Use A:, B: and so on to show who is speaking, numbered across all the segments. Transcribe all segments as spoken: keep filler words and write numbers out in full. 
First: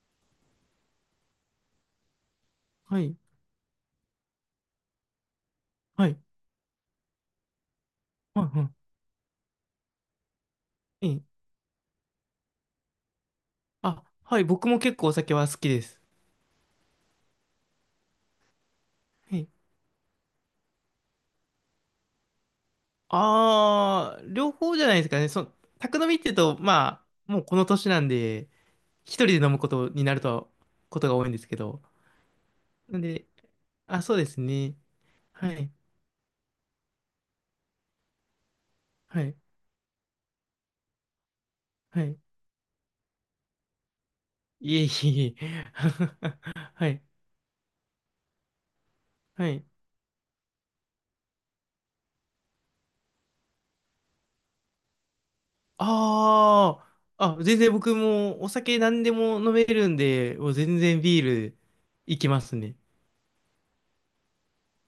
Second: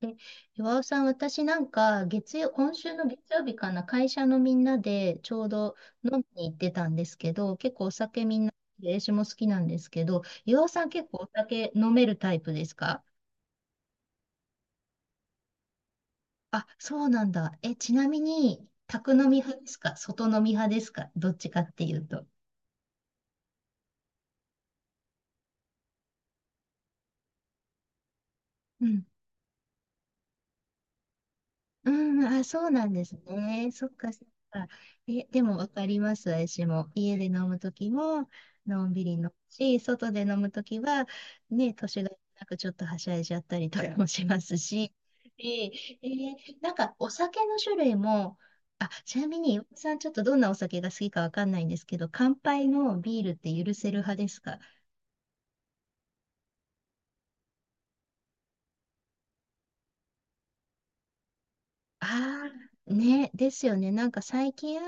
A: で、岩尾さん、私なんか月曜、今週
B: は
A: の
B: い。
A: 月曜日かな、会社のみんなでちょうど
B: はい。は
A: 飲
B: い。
A: みに行ってたんですけど、結構お酒みんな、
B: は
A: 私も好きなんですけど、岩尾さん
B: い。
A: 結構
B: え
A: お
B: え。
A: 酒飲めるタイプですか？
B: あ、はい。僕も結構お酒は好きです。
A: あ、そうなんだ。え、ちなみに、宅飲
B: は
A: み
B: い。
A: 派ですか？外飲み派ですか？どっちかっていうと。
B: あー、両方じゃないですかね。そ、宅飲みっていうと、まあ、もうこの年なんで、一人で飲むことになると、ことが多いんですけど。
A: うん、あ、そうなん
B: なん
A: です
B: で、
A: ね。そっ
B: あ、
A: か
B: そう
A: そ
B: で
A: っ
B: す
A: か。
B: ね。
A: え、で
B: は
A: もわ
B: い。
A: かります、私も。家で飲むときも、のんびり飲
B: は
A: む
B: い。
A: し、外で飲むときは、ね、年
B: は
A: がい
B: い。
A: なくちょっとはしゃいじゃったりとかもします
B: いえい
A: し。
B: え い
A: え
B: え。
A: えーな ん
B: は
A: か
B: い。
A: お酒の種類も、あ、ちなみ
B: は
A: に、岩
B: い。
A: 尾さんちょっとどんなお酒が好きかわかんないんですけど、乾杯のビールって許せる派ですか？
B: あー。あ、全然僕もお酒何でも飲めるんで、もう全然ビールいきま
A: あ
B: すね。
A: あ、ね、ですよね。なんか最近、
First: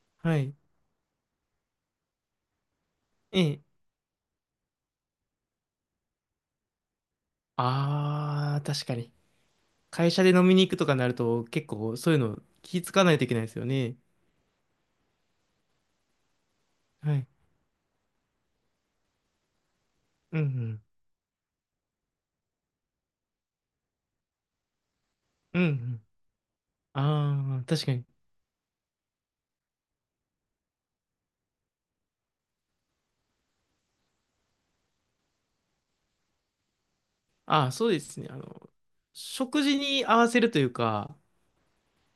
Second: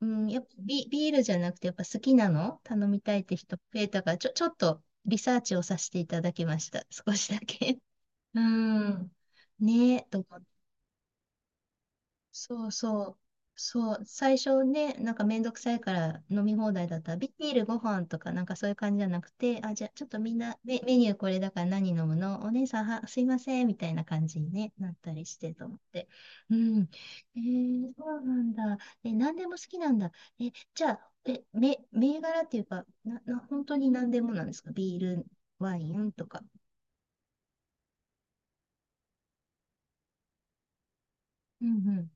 A: うん、
B: は
A: やっぱ
B: い。
A: ビ、ビールじゃなくて、やっぱ好きなの頼みたいって人
B: え
A: 増
B: え。
A: えたから、ちょ、ちょっとリサーチをさせていただきました。少しだけ。う
B: ああ、確か
A: ん。
B: に。
A: ね、
B: 会
A: と
B: 社で
A: 思っ
B: 飲
A: て。
B: みに行くとかになると、結構そういうの
A: そう
B: 気づか
A: そ
B: ない
A: う。
B: といけないですよ
A: そ
B: ね。
A: う。最初ね、なんかめんどくさいから飲み放題だった
B: は
A: ら、
B: い。
A: ビールご飯とかなんかそういう感じじゃなくて、あ、じゃあちょっとみん
B: うんう
A: なメ、
B: ん。
A: メニューこれだから何飲むの？お姉さんは、すいません、みたいな感じに、ね、なったりして
B: うん
A: と
B: う
A: 思って。
B: ん。
A: うん。え
B: ああ、確か
A: ー、そ
B: に。
A: うなんだ。え、何でも好きなんだ。え、じゃあ、え、め、銘柄っていうか、な、な、本当に何でもなんですか？ビール、ワインとか。
B: ああ、そうですね。あの、食事に合わせるというか、
A: うんうん。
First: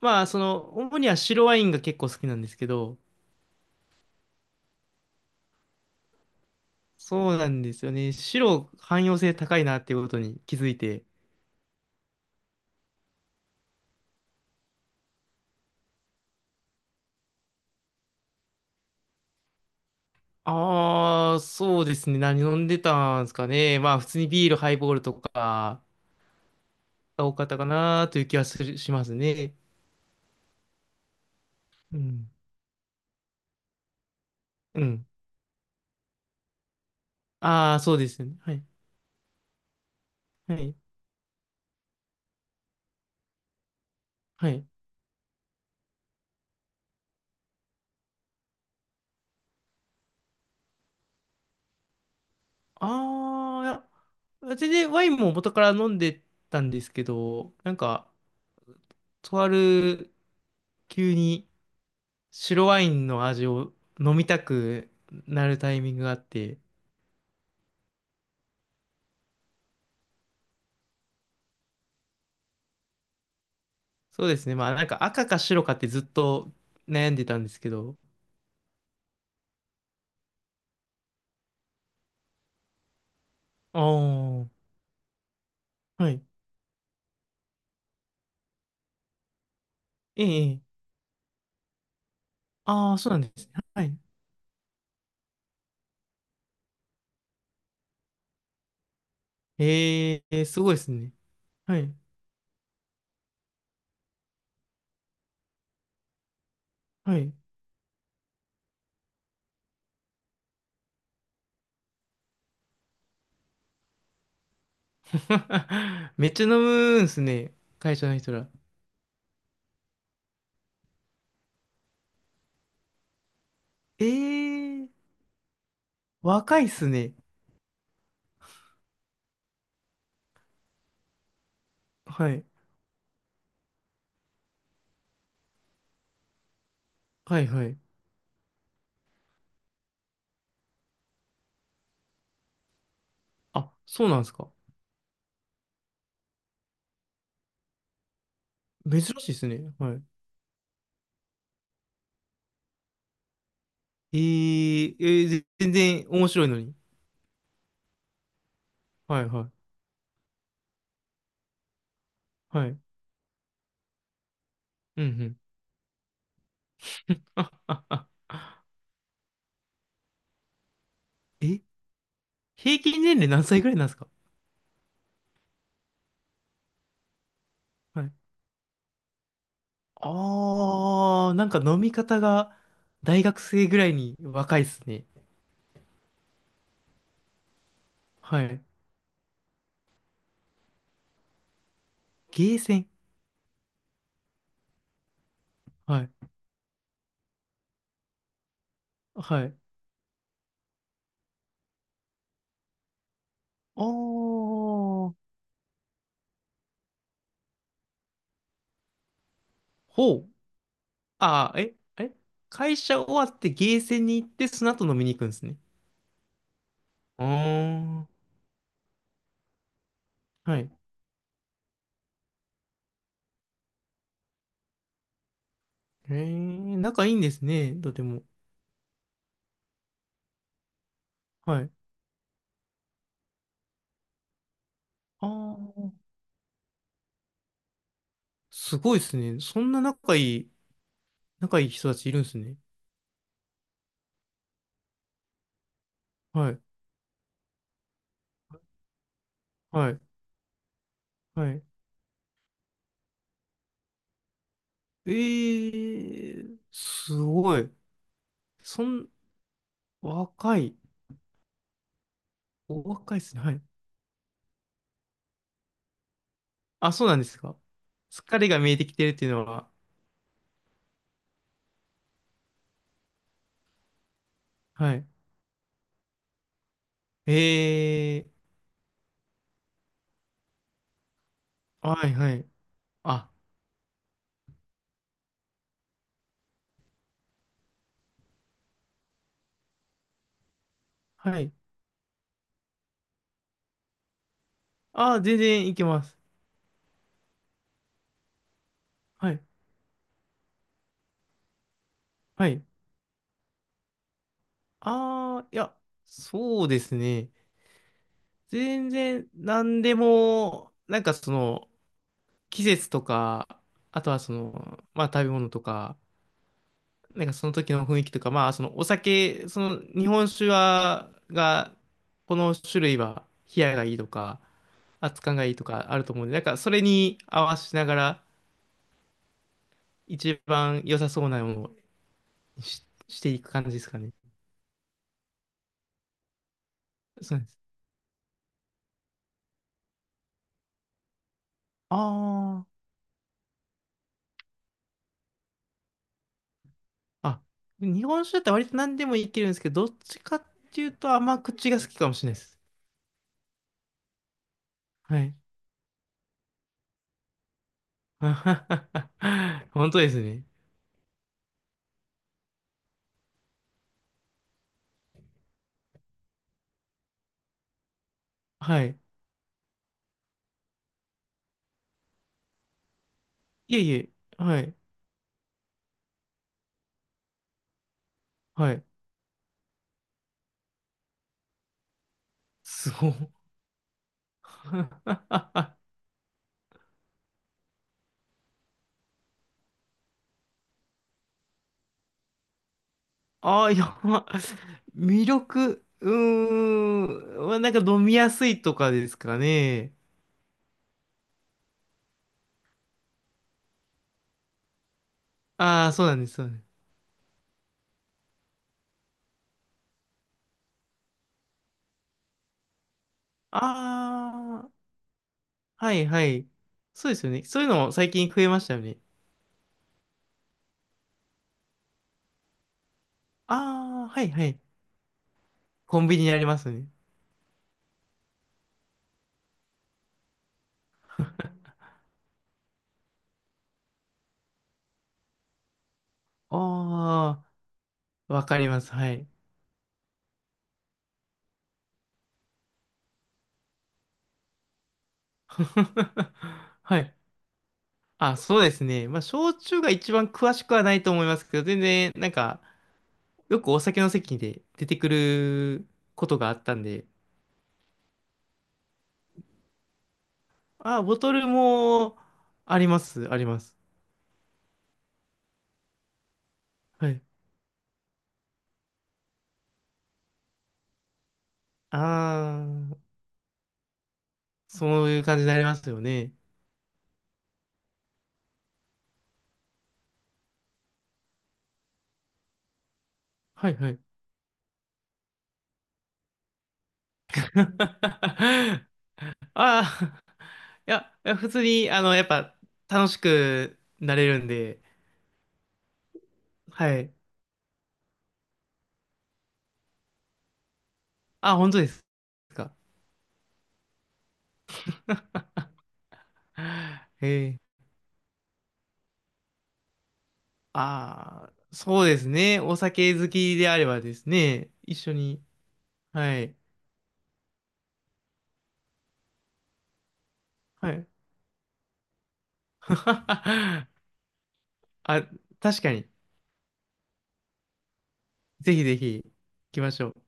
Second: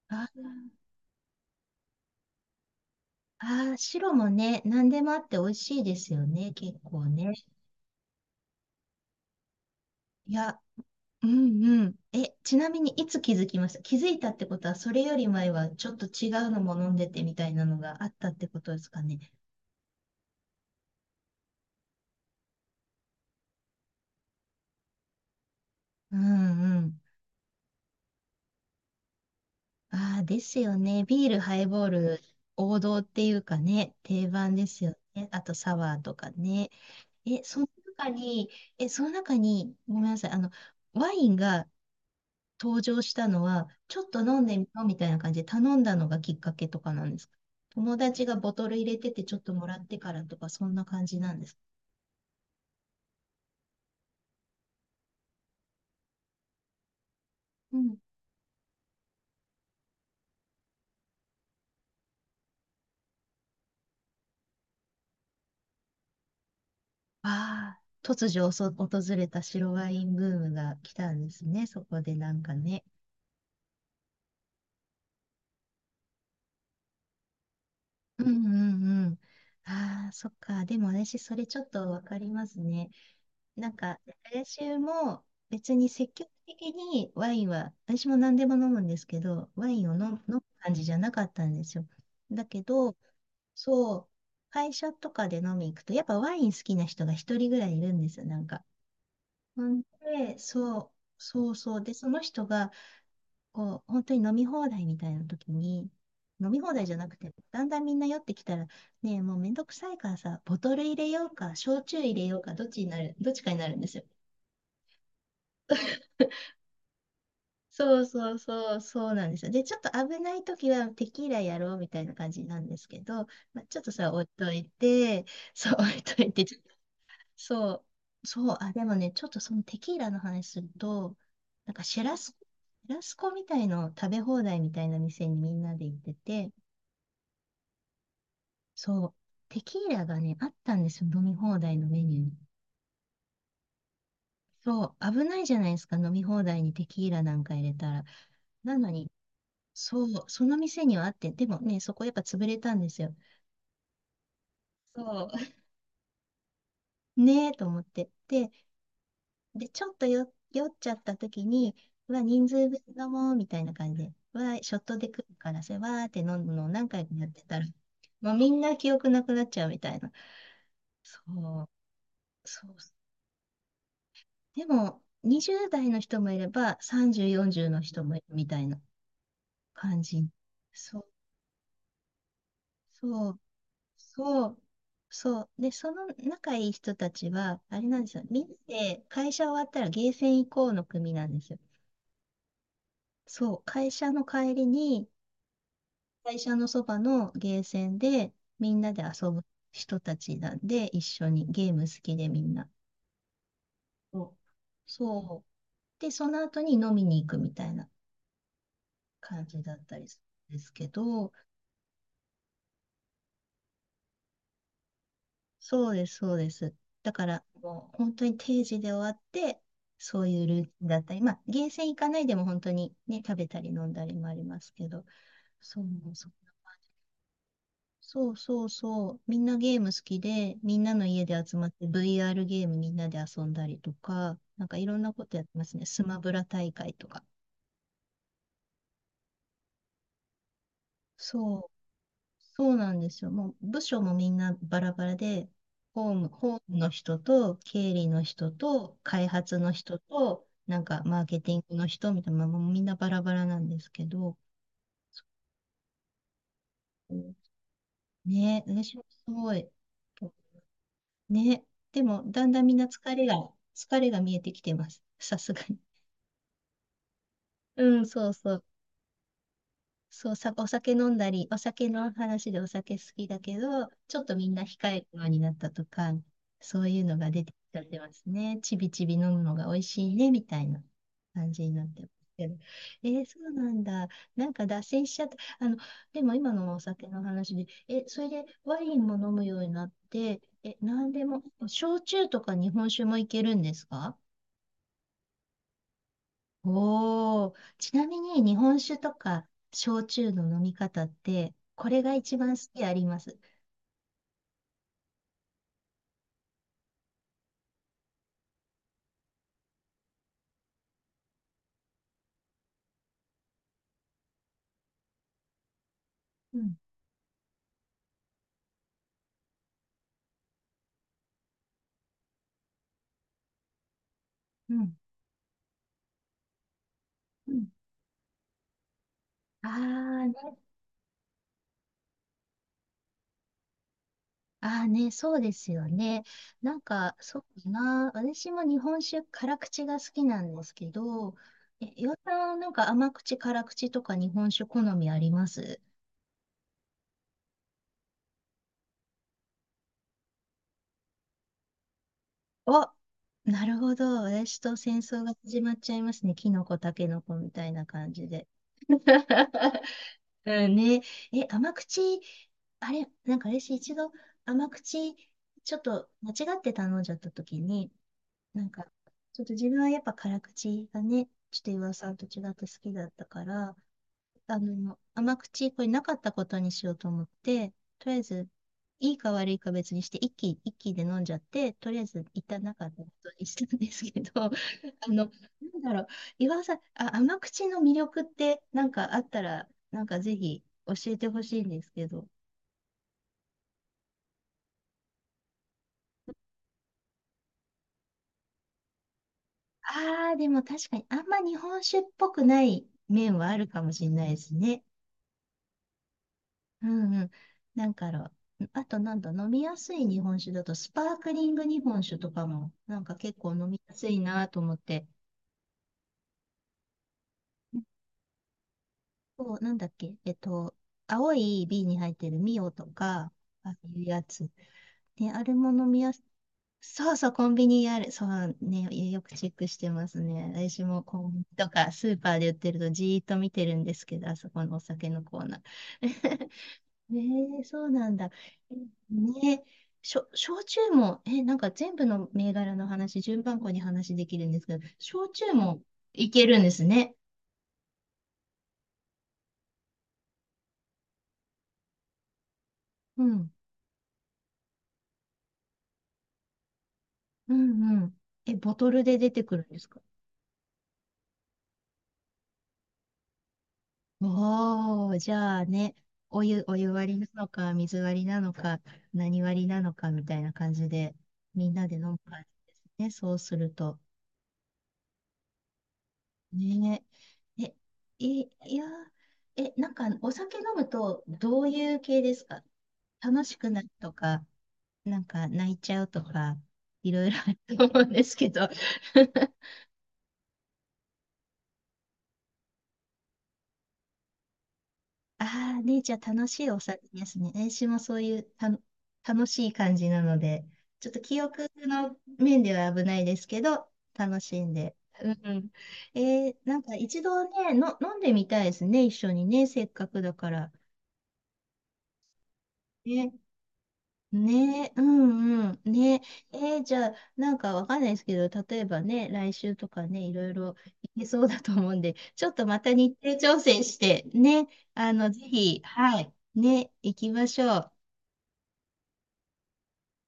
B: まあ、
A: あ
B: その、主には白ワインが結構好きなんですけど、
A: あー、白もね、何でもあって美味しいですよね、結構ね。
B: そうなんですよね。白、汎用性高いなっていうこと
A: い
B: に気
A: や、
B: づいて。
A: うんうん。え、ちなみにいつ気づきました？気づいたってことは、それより前はちょっと違うのも飲んでてみたいなのがあったってことですかね。
B: ああ、そうですね。何飲んでたんですかね。まあ、普通にビール、ハイボールとか
A: うんうん。
B: が多かったかなという気はするしますね。
A: ああ、ですよね。ビール、ハイボー
B: う
A: ル、
B: ん
A: 王道っていうかね、定番で
B: う
A: すよ
B: ん。
A: ね。あとサワーとかね。え、その
B: ああ、そう
A: 中
B: ですよね。
A: に、
B: はい。
A: え、その中に、ごめんなさい。あの、
B: はい。
A: ワインが登場したのは、ちょっと飲ん
B: は
A: でみ
B: い。
A: ようみたいな感じで頼んだのがきっかけとかなんですか？友達がボトル入れててちょっともらってからとか、そんな感じなんですか？
B: ああ、いや全然ワインも元から飲んでたんですけど、なん
A: うん。
B: か、とある急に白ワインの味を飲みたくなるタイミングがあって、
A: ああ、突如そ訪れた白ワインブームが来たんですね、そこでなんかね。
B: そうですね。まあなんか赤か白かってずっと悩んでたんですけど。
A: うんうんうん。ああ、そっか。でも私、それちょっとわかりますね。なん
B: あ
A: か、
B: あ、
A: 私も別に
B: は
A: 積
B: い。
A: 極的にワインは、私も何でも飲むんですけど、ワインを飲む、
B: え
A: 飲む
B: え、え
A: 感
B: え。
A: じじゃなかったんですよ。だけ
B: あ
A: ど、
B: あ、そうなんですね。は
A: そ
B: い。
A: う、会社とかで飲み行くと、やっぱワイン好きな人が一人ぐらいいるんですよ、なんか。ほん
B: え
A: で、
B: え、すごい
A: そ
B: で
A: う、
B: すね。
A: そうそ
B: は
A: う。で、
B: い。
A: その人が、こう、本当に飲み放題みたいな時に、飲み放題じゃなく
B: はい。
A: て、だんだんみんな酔ってきたら、ねえ、もうめんどくさいからさ、ボトル入れようか、焼酎入れようか、どっちになる、どっちかになるんですよ。
B: めっちゃ飲むんすね。会
A: そう
B: 社の
A: そ
B: 人
A: う
B: ら。
A: そう、そうなんですよ。で、ちょっと危ないときはテキーラやろうみたいな感じなんですけど、まあ、ちょっとそれ置いとい
B: ええ。
A: て、そう、置いといて、ちょ
B: 若
A: っ
B: いっ
A: と
B: すね。
A: そう、そう、あ、でもね、ちょっとそのテキーラの話すると、なんかシェラ
B: は
A: ス
B: い。
A: コ、シェラスコみたいの食べ放題みたいな店にみんなで行ってて、
B: はいはい。
A: そう、テキーラがね、あったんですよ、飲み放題のメニューに。
B: あ、そうなんですか？
A: そう、危ないじゃないですか、飲み放題にテキーラなんか入れたら。なの
B: 珍
A: に、
B: しいっすね。は
A: そ
B: い。
A: う、その店にはあって、でもね、そこやっぱ潰れたんですよ。
B: えええ
A: そ
B: ー
A: う。
B: ぜ 全然面白いのに。
A: ねえと思って。で、
B: はいは
A: で、
B: い。
A: ちょっとよ、酔っちゃった時に、うわ、人
B: は
A: 数分
B: い。
A: 飲もうみたいな感じで、うわ、ショット
B: うん
A: で
B: う
A: 来る
B: ん。
A: からさ、わーって飲むのを何回かやってたら、もうみんな記憶なくなっちゃうみたいな。そ
B: え、
A: う、そう。
B: 平均年齢何歳ぐらいなんですか？
A: でも、にじゅうだい代の人もいれば、さんじゅう、よんじゅうの
B: は
A: 人
B: い。
A: もいるみたいな感じ。そう、
B: あー、なんか飲み方が大
A: そ
B: 学
A: う。
B: 生ぐらいに
A: そ
B: 若
A: う、
B: いっすね。
A: そう。で、その仲いい人たちは、あれなんですよ。み
B: は
A: んな
B: い。
A: で会社終わったらゲーセン行こうの組なんですよ。
B: ゲーセン。
A: そう、会社の帰りに、
B: はい。
A: 会社のそばのゲーセンでみんなで遊ぶ
B: はい。
A: 人たちなんで、一緒にゲーム好きでみんな。
B: あ
A: そう。
B: ー、
A: そうで、その後に飲みに行くみたいな感じだったりす
B: ほう。
A: るんですけど、
B: あー、え、え、会社終わってゲーセンに行ってその後飲みに行くんですね。
A: そうです、そうです。だ
B: あ
A: から、もう
B: ー
A: 本当に定時で終わって、そういうル
B: は
A: ー
B: い。
A: ティンだったり、まあ、ゲーセン行かないでも本当にね、食べたり飲んだりもありますけど、そう
B: え
A: そう、
B: ー、仲いいんですね、とても。
A: そうそうそう、みんなゲーム好きで、みんなの家で集
B: は
A: まっ
B: い。
A: て ブイアール ゲームみんなで遊んだりとか、なんかいろんなこ
B: あ
A: とやってますね。ス
B: あ、
A: マブラ大会とか。
B: すごいですね。そんな仲いい、
A: そ
B: 仲いい
A: う
B: 人たちいるんですね。
A: そうなんですよ。もう部署もみんなバラバラで、ホーム、
B: は
A: ホ
B: い、
A: ームの人と、経理の人と、開発の
B: は
A: 人
B: い、
A: と、なんかマーケ
B: は
A: ティ
B: い。
A: ングの人みたいな、もうみんなバラバラなんですけど、
B: えー、すごい。
A: ね、
B: そ
A: 私も
B: ん、
A: すごい、
B: 若い。
A: ね、でもだんだんみん
B: お
A: な疲
B: 若いで
A: れ
B: すね。
A: が、
B: はい。
A: 疲れが見えてきてます。さすがに。
B: あ、そうなんですか？
A: うん、そう
B: 疲れ
A: そ
B: が
A: う。
B: 見えてきてるっていうのは。
A: そう、さ、お酒飲んだり、お酒の話でお酒好きだけど、ちょっとみんな控
B: は
A: える
B: い。
A: ようになったとか、そういうのが出てきちゃってま
B: え
A: すね。ちびちび飲むのが美味しいね、みたいな感じにな
B: ー、
A: って
B: は
A: ます
B: い、はい。
A: けど。えー
B: あ、
A: そうなんだ。なんか脱線しちゃった。あの、でも今のお酒の話で、え、それでワインも飲むようになって、え、なんで
B: は
A: も、
B: い。
A: 焼酎とか日本酒もいけるんですか？
B: あー、全然いけます。
A: おお、ちなみに日本酒と
B: はい、
A: か焼酎の飲み方って、これが一
B: は
A: 番
B: い。
A: 好きあります？
B: ああ、いや、そうですね。全然何でも、なんかその季節とか、あとはその、まあ食べ物とか、
A: うん、
B: なんかその時の雰囲気とか、まあそのお酒、その日本酒は、が、この種類は冷やがいいとか、
A: うん、
B: 熱燗がいいとかあると思うんで、なんかそれに合
A: う
B: わ
A: ん。
B: せながら
A: ああ
B: 一
A: ね、
B: 番良さそうなものをし、していく感じですかね。
A: ああね、そうですよね。なんか、
B: そ
A: そ
B: う
A: う
B: です。
A: だな。私も日本酒、辛口が好きなんですけど、え、岩田さん、
B: あ
A: なんか甘口、辛口とか日本酒好みあります？
B: あ、あ、日本酒だったら割と何でもいけるんですけど、どっちかっていうと甘口が好きかもしれないです。
A: あ、なるほど。私と戦
B: は
A: 争が
B: い。
A: 始まっちゃいますね。キノコ、タケノコみたいな感じで。
B: 本当です ね。
A: うんね。え、甘口、あれ、なんか私一度甘口、ちょっと間違って頼んじゃった時に、なん
B: は
A: か、
B: い。
A: ちょっと自分はやっぱ辛口がね、ちょっと岩尾さんと違って好きだったから、
B: いえいえ。
A: あ
B: はい。
A: の、甘口、これなかったことにしようと思って、とりあえず、
B: はい。
A: いいか悪いか別にして、一気、一気で飲んじゃって、とりあえず、一旦なかっ
B: す
A: たこ
B: ごい。
A: とに したんですけど、あの、なんだろう、岩尾さん、あ、甘口の魅力って、なんかあったら、なんかぜひ教えてほしいんですけど。
B: ああ、やば。魅力、うーん。まあなんか飲みやすいとかですかね。
A: ああ、でも確かに、あんま日本酒っぽくない面はあるかもしれないですね。
B: ああ、そうなんです。そうなんです。
A: うんうん。なんかあの、あとなんだ、飲みやすい日本酒だと、スパークリング日本酒とかも、なんか結構飲みやすいなと
B: あ
A: 思って、
B: あ、はいはい。そうですよね。そういうのも最近増えましたよね。
A: こう、なんだっけ、えっと、青い瓶に入ってるミオとか、ああいう
B: ああ、
A: や
B: はいは
A: つ。
B: い。
A: ね、あれも飲み
B: コン
A: や
B: ビ
A: す、
B: ニにありますね。
A: そうそう、コンビニにある。そうね、よくチェックしてますね。私もコンビニとかスーパーで売ってるとじーっと見てるんですけど、あそこのお酒のコーナー。
B: あ
A: ねえ、そうなんだ。ね
B: あ、わかります。はい。
A: え、ねしょ、焼酎も、え、なんか全部の銘柄の話、順番こに話できるんですけど、焼酎もいけるんで す
B: は
A: ね。
B: い。あ、そうですね。まあ、焼酎が一番詳しくはないと思いますけど、全然、なんか、
A: うん、
B: よくお酒の席で出てくることがあったんで、
A: うん、うん。え、ボトルで出てくるんですか？
B: あ、ボトルもあります、あります。
A: おー、じゃあね、お湯、お湯
B: は
A: 割り
B: い。
A: なのか、水割りなのか、何割りなのかみたいな感じで、みんなで飲む感じで
B: あ
A: すね。
B: あ、
A: そうすると。
B: そういう感じになりますよね。
A: ねえ。え、い、いやー、え、なんかお酒飲むとどういう系ですか？楽しく
B: はい
A: なる
B: はい。
A: とか、なんか泣いちゃうとか、いろいろあると思うんですけど。
B: ああ、いや、いや普通に、あの、やっぱ、楽しくなれるんで、
A: ああ、ね、じゃあ楽しいお
B: は
A: 酒
B: い。
A: ですね。私もそういうたの楽しい感じなので、ちょっと記
B: あ、
A: 憶
B: 本当です
A: の面で
B: か？
A: は危ないですけど、楽しんで。うんうん。えーなんか一
B: へ
A: 度
B: え。
A: ね、の、飲んでみたいですね、一緒にね、せっかくだから。
B: ああ、そうですね。お酒好
A: ね
B: きであればですね、
A: ねえ、
B: 一
A: う
B: 緒に。
A: んうん。ね
B: はい。
A: え、えーじゃあ、なんかわかんないですけど、例えばね、来週とかね、いろいろ
B: はい。
A: いけそうだと思うんで、ちょっとまた日程調整 して、ね、あ
B: あ、
A: の、ぜひ、
B: 確かに。
A: はい、ね、行きましょう。
B: ぜひぜひ行きましょう。